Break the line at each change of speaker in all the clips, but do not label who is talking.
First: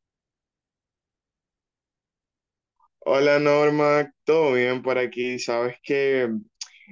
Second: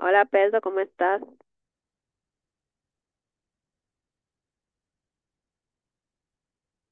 Hola Pedro, ¿cómo estás?
Hola Norma, todo bien por aquí. Sabes que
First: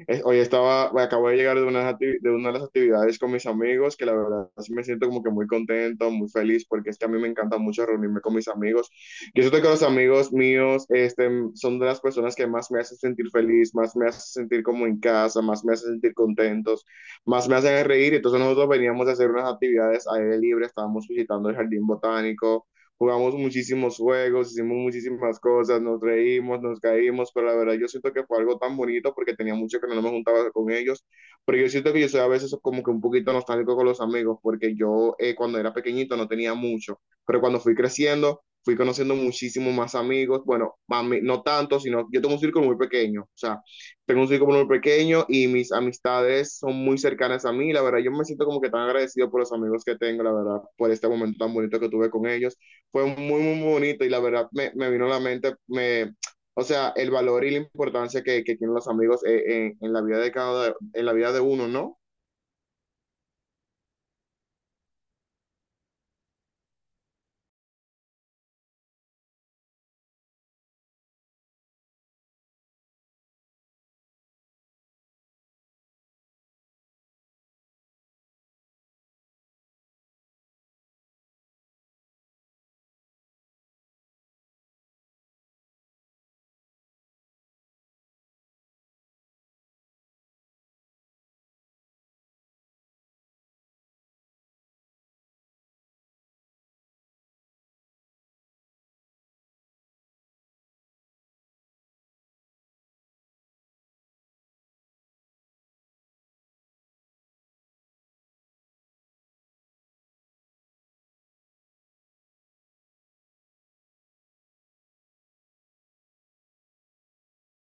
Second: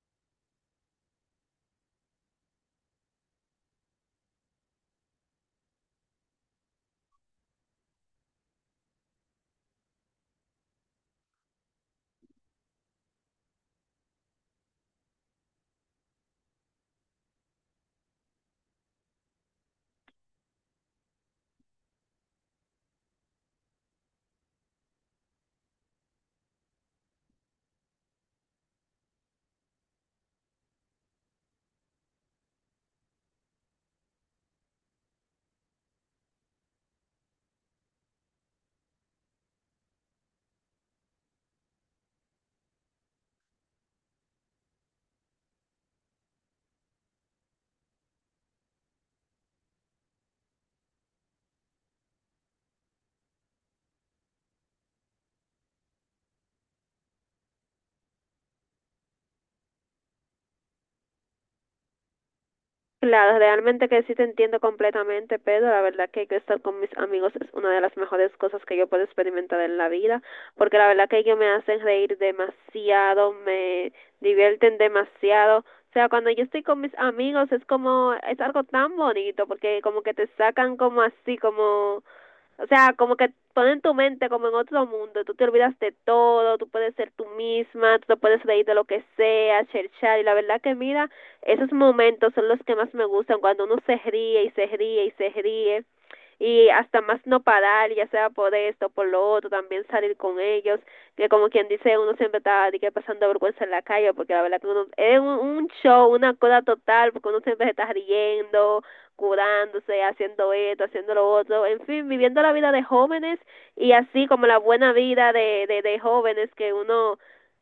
hoy estaba, acabo de llegar de de una de las actividades con mis amigos, que la verdad sí me siento como que muy contento, muy feliz, porque es que a mí me encanta mucho reunirme con mis amigos. Yo siento que los amigos míos, son de las personas que más me hacen sentir feliz, más me hacen sentir como en casa, más me hacen sentir contentos, más me hacen reír. Entonces nosotros veníamos a hacer unas actividades aire libre, estábamos visitando el jardín botánico. Jugamos muchísimos juegos, hicimos muchísimas cosas, nos reímos, nos caímos, pero la verdad yo siento que fue algo tan bonito porque tenía mucho que no me juntaba con ellos, pero yo siento que yo soy a veces como que un poquito nostálgico con los amigos porque yo cuando era pequeñito no tenía mucho, pero cuando fui creciendo fui conociendo muchísimos más amigos, bueno, mami, no tanto, sino yo tengo un círculo muy pequeño, o sea, tengo un círculo muy pequeño y mis amistades son muy cercanas a mí, la verdad yo me siento como que tan agradecido por los amigos que tengo, la verdad, por este momento tan bonito que tuve con ellos fue muy, muy bonito y la verdad me vino a la mente, o sea, el valor y la importancia que tienen los amigos en la vida de uno, ¿no?
Claro, realmente que sí te entiendo completamente, Pedro. La verdad que estar con mis amigos es una de las mejores cosas que yo puedo experimentar en la vida, porque la verdad que ellos me hacen reír demasiado, me divierten demasiado. O sea, cuando yo estoy con mis amigos es como, es algo tan bonito, porque como que te sacan como así, como o sea, como que ponen tu mente como en otro mundo, tú te olvidas de todo, tú puedes ser tú misma, tú te puedes reír de lo que sea, cherchar, y la verdad que mira, esos momentos son los que más me gustan, cuando uno se ríe y se ríe y se ríe y hasta más no parar, ya sea por esto, por lo otro, también salir con ellos, que como quien dice, uno siempre está de que pasando vergüenza en la calle, porque la verdad que uno, es un show, una cosa total, porque uno siempre se está riendo, curándose, haciendo esto, haciendo lo otro, en fin, viviendo la vida de jóvenes y así como la buena vida de jóvenes que uno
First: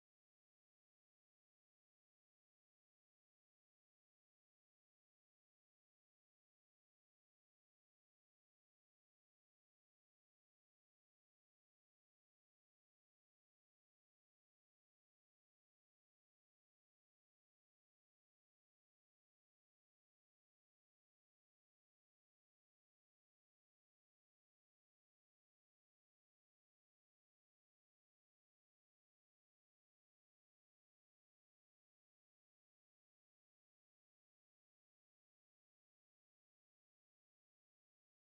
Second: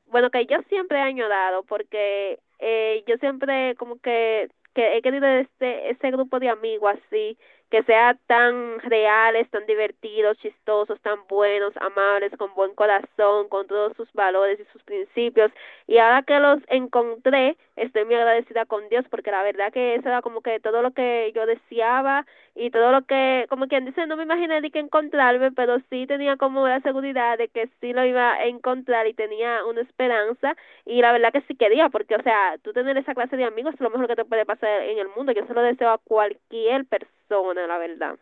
bueno, que yo siempre he añorado porque yo siempre como que he querido este, ese grupo de amigos así, que sea tan reales, tan divertidos, chistosos, tan buenos, amables, con buen corazón, con todos sus valores y sus principios. Y ahora que los encontré, estoy muy agradecida con Dios porque la verdad que eso era como que todo lo que yo deseaba y todo lo que, como quien dice, no me imaginé ni que encontrarme, pero sí tenía como la seguridad de que sí lo iba a encontrar y tenía una esperanza y la verdad que sí quería, porque o sea, tú tener esa clase de amigos es lo mejor que te puede pasar en el mundo, yo se lo deseo a cualquier persona, la verdad.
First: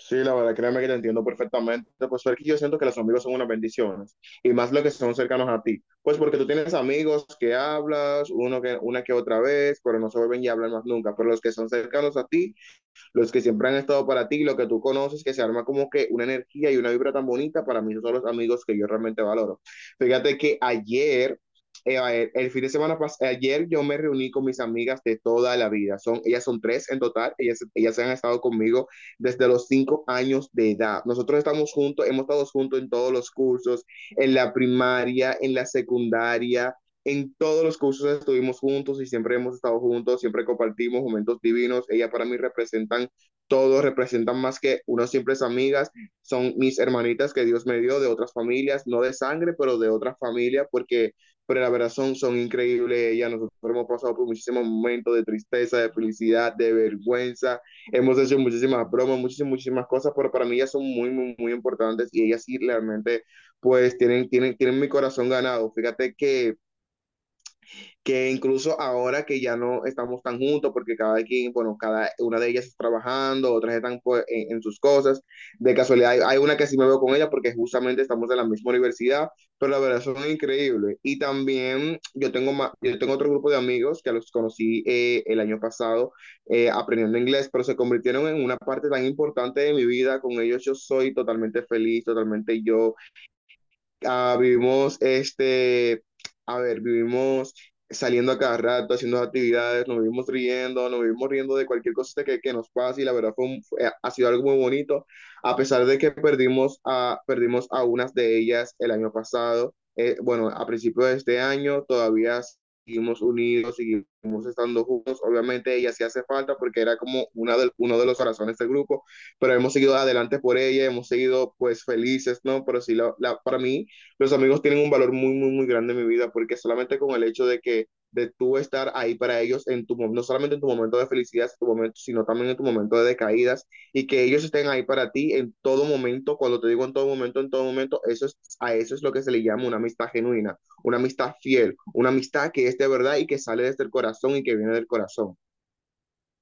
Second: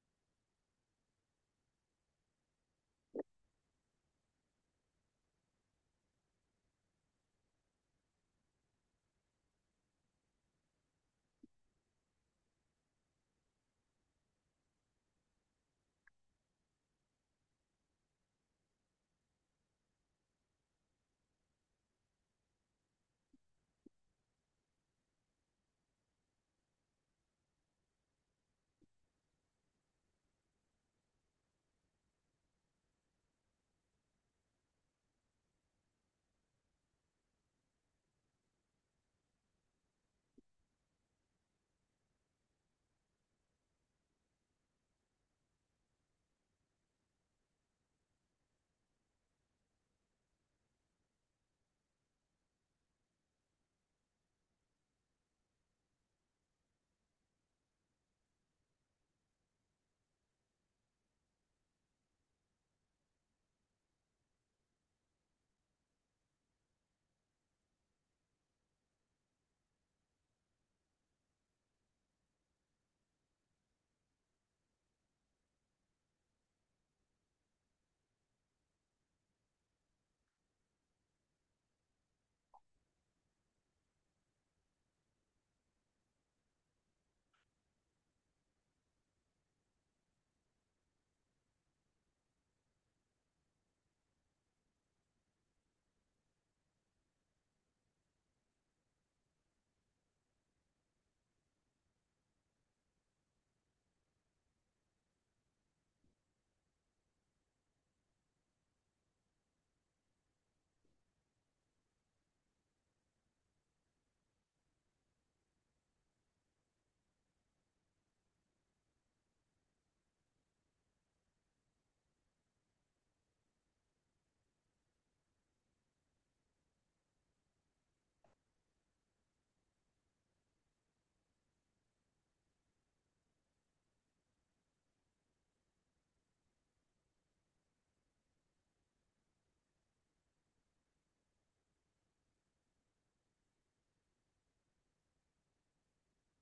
Sí, la verdad, créeme que te entiendo perfectamente. Pues porque yo siento que los amigos son unas bendiciones y más los que son cercanos a ti. Pues porque tú tienes amigos que hablas una que otra vez, pero no se vuelven y hablan más nunca. Pero los que son cercanos a ti, los que siempre han estado para ti, lo que tú conoces, que se arma como que una energía y una vibra tan bonita, para mí esos son los amigos que yo realmente valoro. Fíjate que ayer, el fin de semana pasado, ayer yo me reuní con mis amigas de toda la vida. Ellas son tres en total, ellas han estado conmigo desde los 5 años de edad. Nosotros estamos juntos, hemos estado juntos en todos los cursos, en la primaria, en la secundaria, en todos los cursos estuvimos juntos y siempre hemos estado juntos, siempre compartimos momentos divinos. Ella para mí representan todo, representan más que unas simples amigas. Son mis hermanitas que Dios me dio de otras familias, no de sangre, pero de otra familia, pero la verdad son increíbles. Ellas Nosotros hemos pasado por muchísimos momentos de tristeza, de felicidad, de vergüenza. Hemos hecho muchísimas bromas, muchísimas, muchísimas cosas, pero para mí ellas son muy, muy, muy importantes y ellas sí realmente, pues, tienen mi corazón ganado. Fíjate que incluso ahora que ya no estamos tan juntos, porque cada quien, bueno, cada una de ellas está trabajando, otras están pues, sus cosas, de casualidad hay una que sí me veo con ella porque justamente estamos en la misma universidad, pero la verdad son increíbles. Y también yo tengo otro grupo de amigos que los conocí el año pasado aprendiendo inglés, pero se convirtieron en una parte tan importante de mi vida, con ellos yo soy totalmente feliz, totalmente yo, ah, vivimos este, vivimos saliendo a cada rato, haciendo actividades, nos vivimos riendo de cualquier cosa que nos pase y la verdad ha sido algo muy bonito, a pesar de que perdimos a unas de ellas el año pasado, bueno, a principios de este año todavía seguimos unidos, seguimos estando juntos, obviamente ella sí hace falta porque era como uno de los corazones del grupo, pero hemos seguido adelante por ella, hemos seguido pues felices, ¿no? Pero sí, para mí. Los amigos tienen un valor muy, muy, muy grande en mi vida porque solamente con el hecho de tú estar ahí para ellos en no solamente en tu momento de felicidad, en tu momento, sino también en tu momento de caídas y que ellos estén ahí para ti en todo momento, cuando te digo en todo momento, eso es lo que se le llama una amistad genuina, una amistad fiel, una amistad que es de verdad y que sale desde el corazón y que viene del corazón.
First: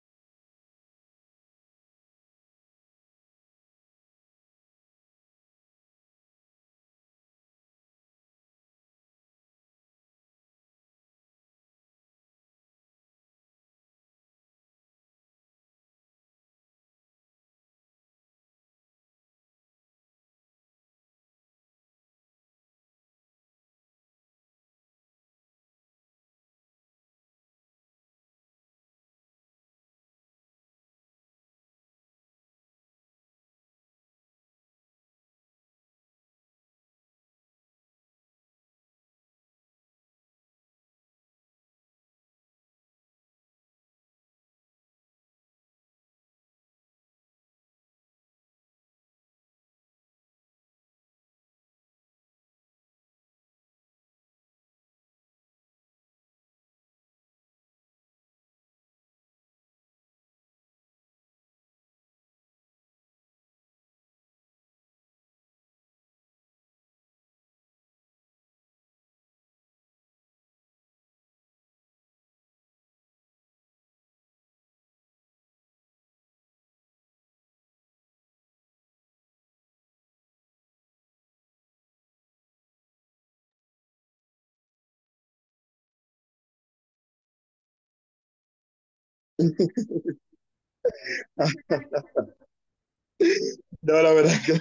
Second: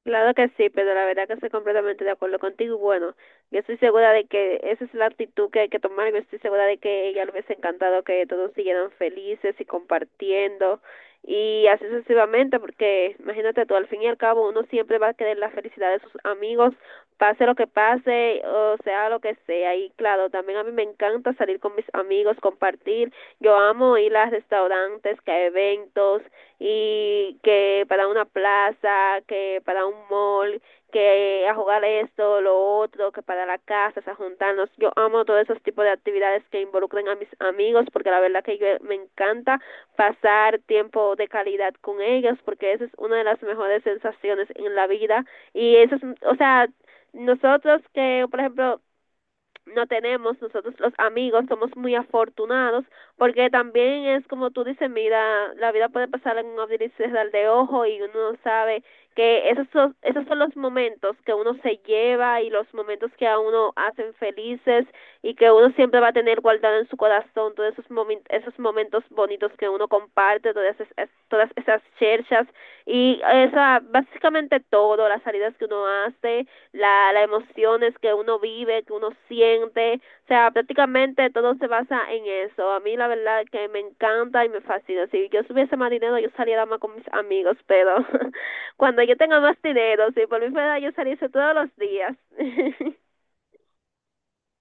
Claro que sí, pero la verdad que estoy completamente de acuerdo contigo. Bueno, yo estoy segura de que esa es la actitud que hay que tomar. Yo estoy segura de que ella le hubiese encantado que todos siguieran felices y compartiendo y así sucesivamente, porque imagínate tú, al fin y al cabo uno siempre va a querer la felicidad de sus amigos, pase lo que pase, o sea lo que sea. Y claro, también a mí me encanta salir con mis amigos, compartir. Yo amo ir a restaurantes, que a eventos y que para una plaza, que para un mall, que a jugar esto, lo otro, que para la casa, a juntarnos. Yo amo todos esos tipos de actividades que involucren a mis amigos porque la verdad que yo me encanta pasar tiempo de calidad con ellos porque esa es una de las mejores sensaciones en la vida y eso es, o sea, nosotros que, por ejemplo, no tenemos, nosotros los amigos somos muy afortunados, porque también es como tú dices, mira, la vida puede pasar en un abrir y cerrar de ojo y uno no sabe que esos son los momentos que uno se lleva y los momentos que a uno hacen felices y que uno siempre va a tener guardado en su corazón todos esos, momen, esos momentos bonitos que uno comparte, todas esas cherchas y esa, básicamente todo, las salidas que uno hace, la, las emociones que uno vive, que uno siente, o sea, prácticamente todo se basa en eso. A mí la verdad es que me encanta y me fascina. Si yo tuviese más dinero, yo saliera más con mis amigos, pero cuando yo tenga más dinero, si por mi fuera yo saliese todos los días.
No, la verdad que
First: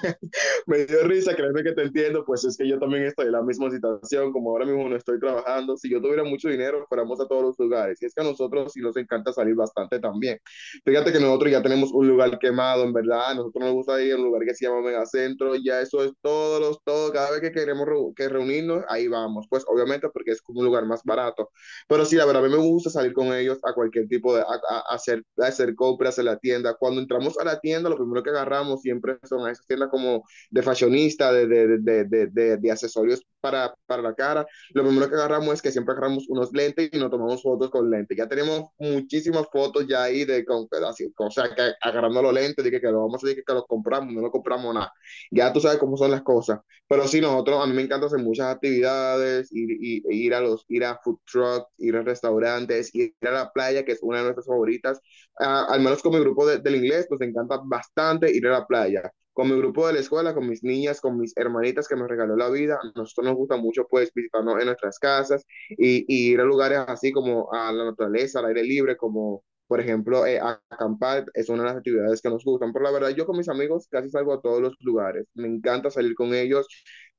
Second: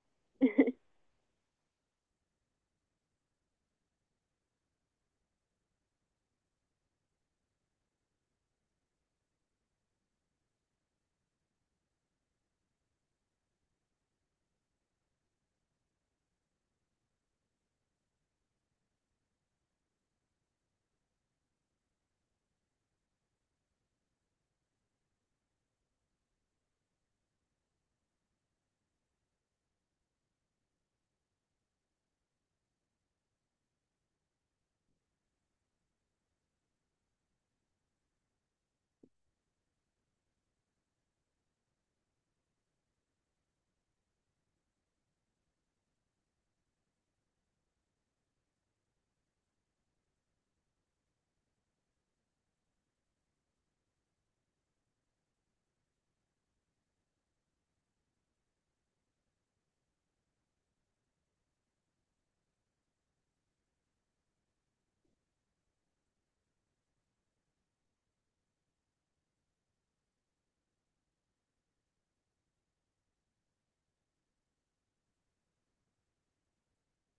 me dio risa, créeme que te entiendo, pues es que yo también estoy en la misma situación, como ahora mismo no estoy trabajando, si yo tuviera mucho dinero, fuéramos a todos los lugares, y es que a nosotros sí nos encanta salir bastante también. Fíjate que nosotros ya tenemos un lugar quemado, en verdad, a nosotros nos gusta ir a un lugar que se llama Megacentro, ya eso es todo, cada vez que queremos reu- que reunirnos, ahí vamos, pues obviamente porque es como un lugar más barato, pero sí, la verdad, a mí me gusta salir con ellos a cualquier tipo de, a hacer compras en la tienda, cuando entramos a la tienda, lo primero que agarramos siempre son a esas tiendas como de fashionista, de accesorios para, la cara. Lo primero que agarramos es que siempre agarramos unos lentes y nos tomamos fotos con lentes. Ya tenemos muchísimas fotos ya ahí de con, así, o sea, que agarrando los lentes, de que lo vamos a decir que lo compramos, no lo compramos nada. Ya tú sabes cómo son las cosas. Pero sí, nosotros, a mí me encanta hacer muchas actividades, ir a food trucks, ir a restaurantes, ir a la playa, que es una de nuestras favoritas. Al menos con mi grupo del inglés, nos encanta bastante ir a la playa con mi grupo de la escuela, con mis niñas, con mis hermanitas que nos regaló la vida. A nosotros nos gusta mucho pues visitarnos en nuestras casas y ir a lugares así como a la naturaleza, al aire libre, como por ejemplo acampar, es una de las actividades que nos gustan. Pero la verdad, yo con mis amigos casi salgo a todos los lugares. Me encanta salir con ellos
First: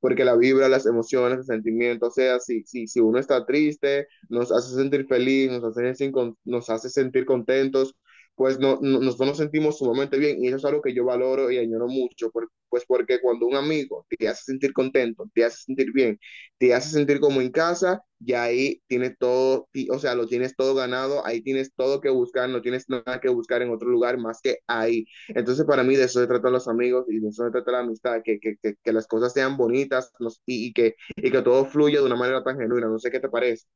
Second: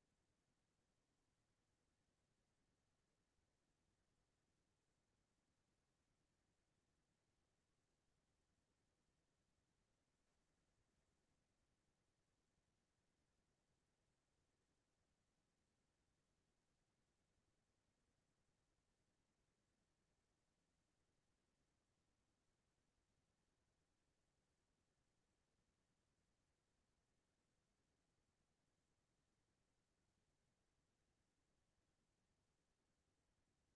porque la vibra, las emociones, el sentimiento, o sea, si uno está triste, nos hace sentir feliz, nos hace sentir contentos, pues nosotros nos sentimos sumamente bien y eso es algo que yo valoro y añoro mucho, pues porque cuando un amigo te hace sentir contento, te hace sentir bien, te hace sentir como en casa, y ahí tienes todo, o sea, lo tienes todo ganado, ahí tienes todo que buscar, no tienes nada que buscar en otro lugar más que ahí. Entonces para mí de eso se tratan los amigos y de eso se trata la amistad, que las cosas sean bonitas y que todo fluya de una manera tan genuina, no sé qué te parece.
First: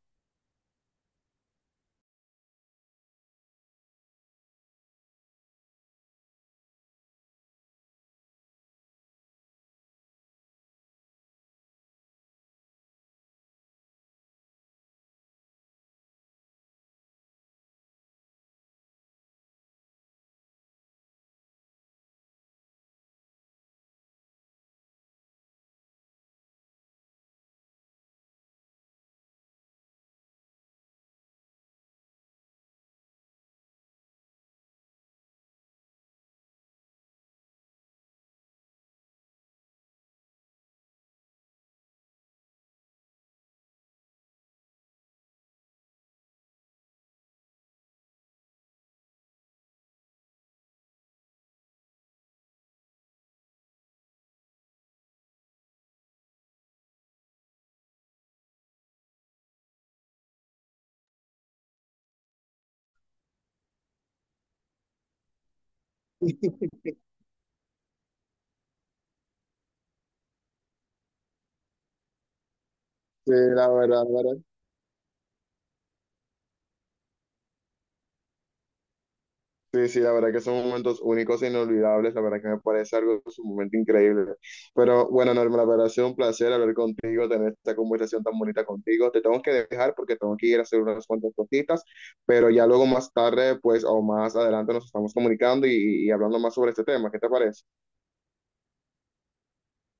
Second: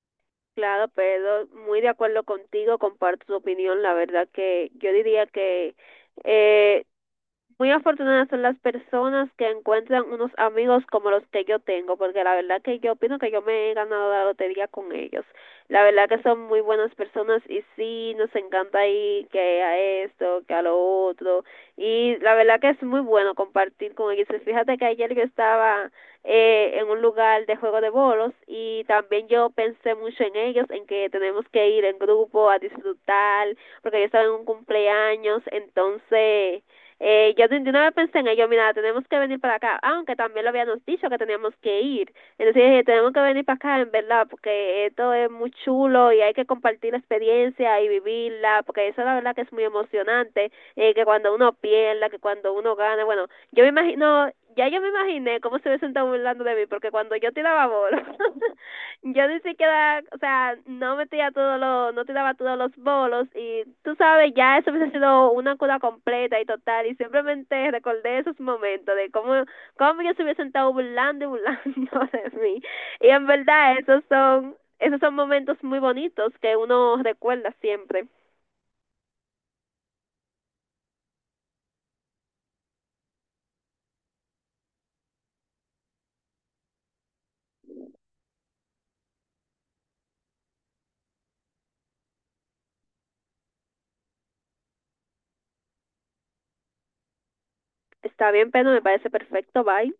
Claro, pero muy de acuerdo contigo, comparto tu opinión. La verdad que yo diría que eh, muy afortunadas son las personas que encuentran unos amigos como los que yo tengo, porque la verdad que yo opino que yo me he ganado la lotería con ellos. La verdad que son muy buenas personas y sí, nos encanta ir que a esto, que a lo otro. Y la verdad que es muy bueno compartir con ellos. Pues fíjate que ayer yo estaba en un lugar de juego de bolos y también yo pensé mucho en ellos, en que tenemos que ir en grupo a disfrutar, porque yo estaba en un cumpleaños, entonces yo de una vez pensé en ello, mira, tenemos que venir para acá, aunque también lo habíamos dicho que teníamos que ir. Entonces dije, tenemos que venir para acá, en verdad, porque esto es muy chulo y hay que compartir la experiencia y vivirla, porque eso la verdad que es muy emocionante que cuando uno pierda, que cuando uno gana, bueno, yo me imagino, ya yo me imaginé cómo se hubiesen estado burlando de mí, porque cuando yo tiraba bolos, yo ni siquiera, o sea, no metía todos los, no tiraba todos los bolos, y tú sabes, ya eso hubiese sido una cura completa y total, y simplemente recordé esos momentos de cómo, cómo ellos se hubiesen estado burlando y burlando de mí, y en
Sí, la
verdad
verdad, la verdad.
esos son momentos muy bonitos que uno recuerda siempre.
Sí, sí, la verdad que son momentos únicos e inolvidables, la verdad que me parece algo sumamente increíble. Pero bueno, Norma, la verdad ha sido un placer hablar contigo, tener esta conversación tan bonita contigo. Te tengo que dejar porque tengo que ir a hacer unas cuantas cositas, pero ya luego más tarde, pues, o más adelante nos estamos comunicando y hablando más sobre este tema. ¿Qué te parece?
Está bien, pero me parece perfecto, bye.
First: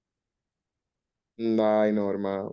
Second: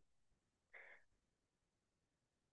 Ay, Norma.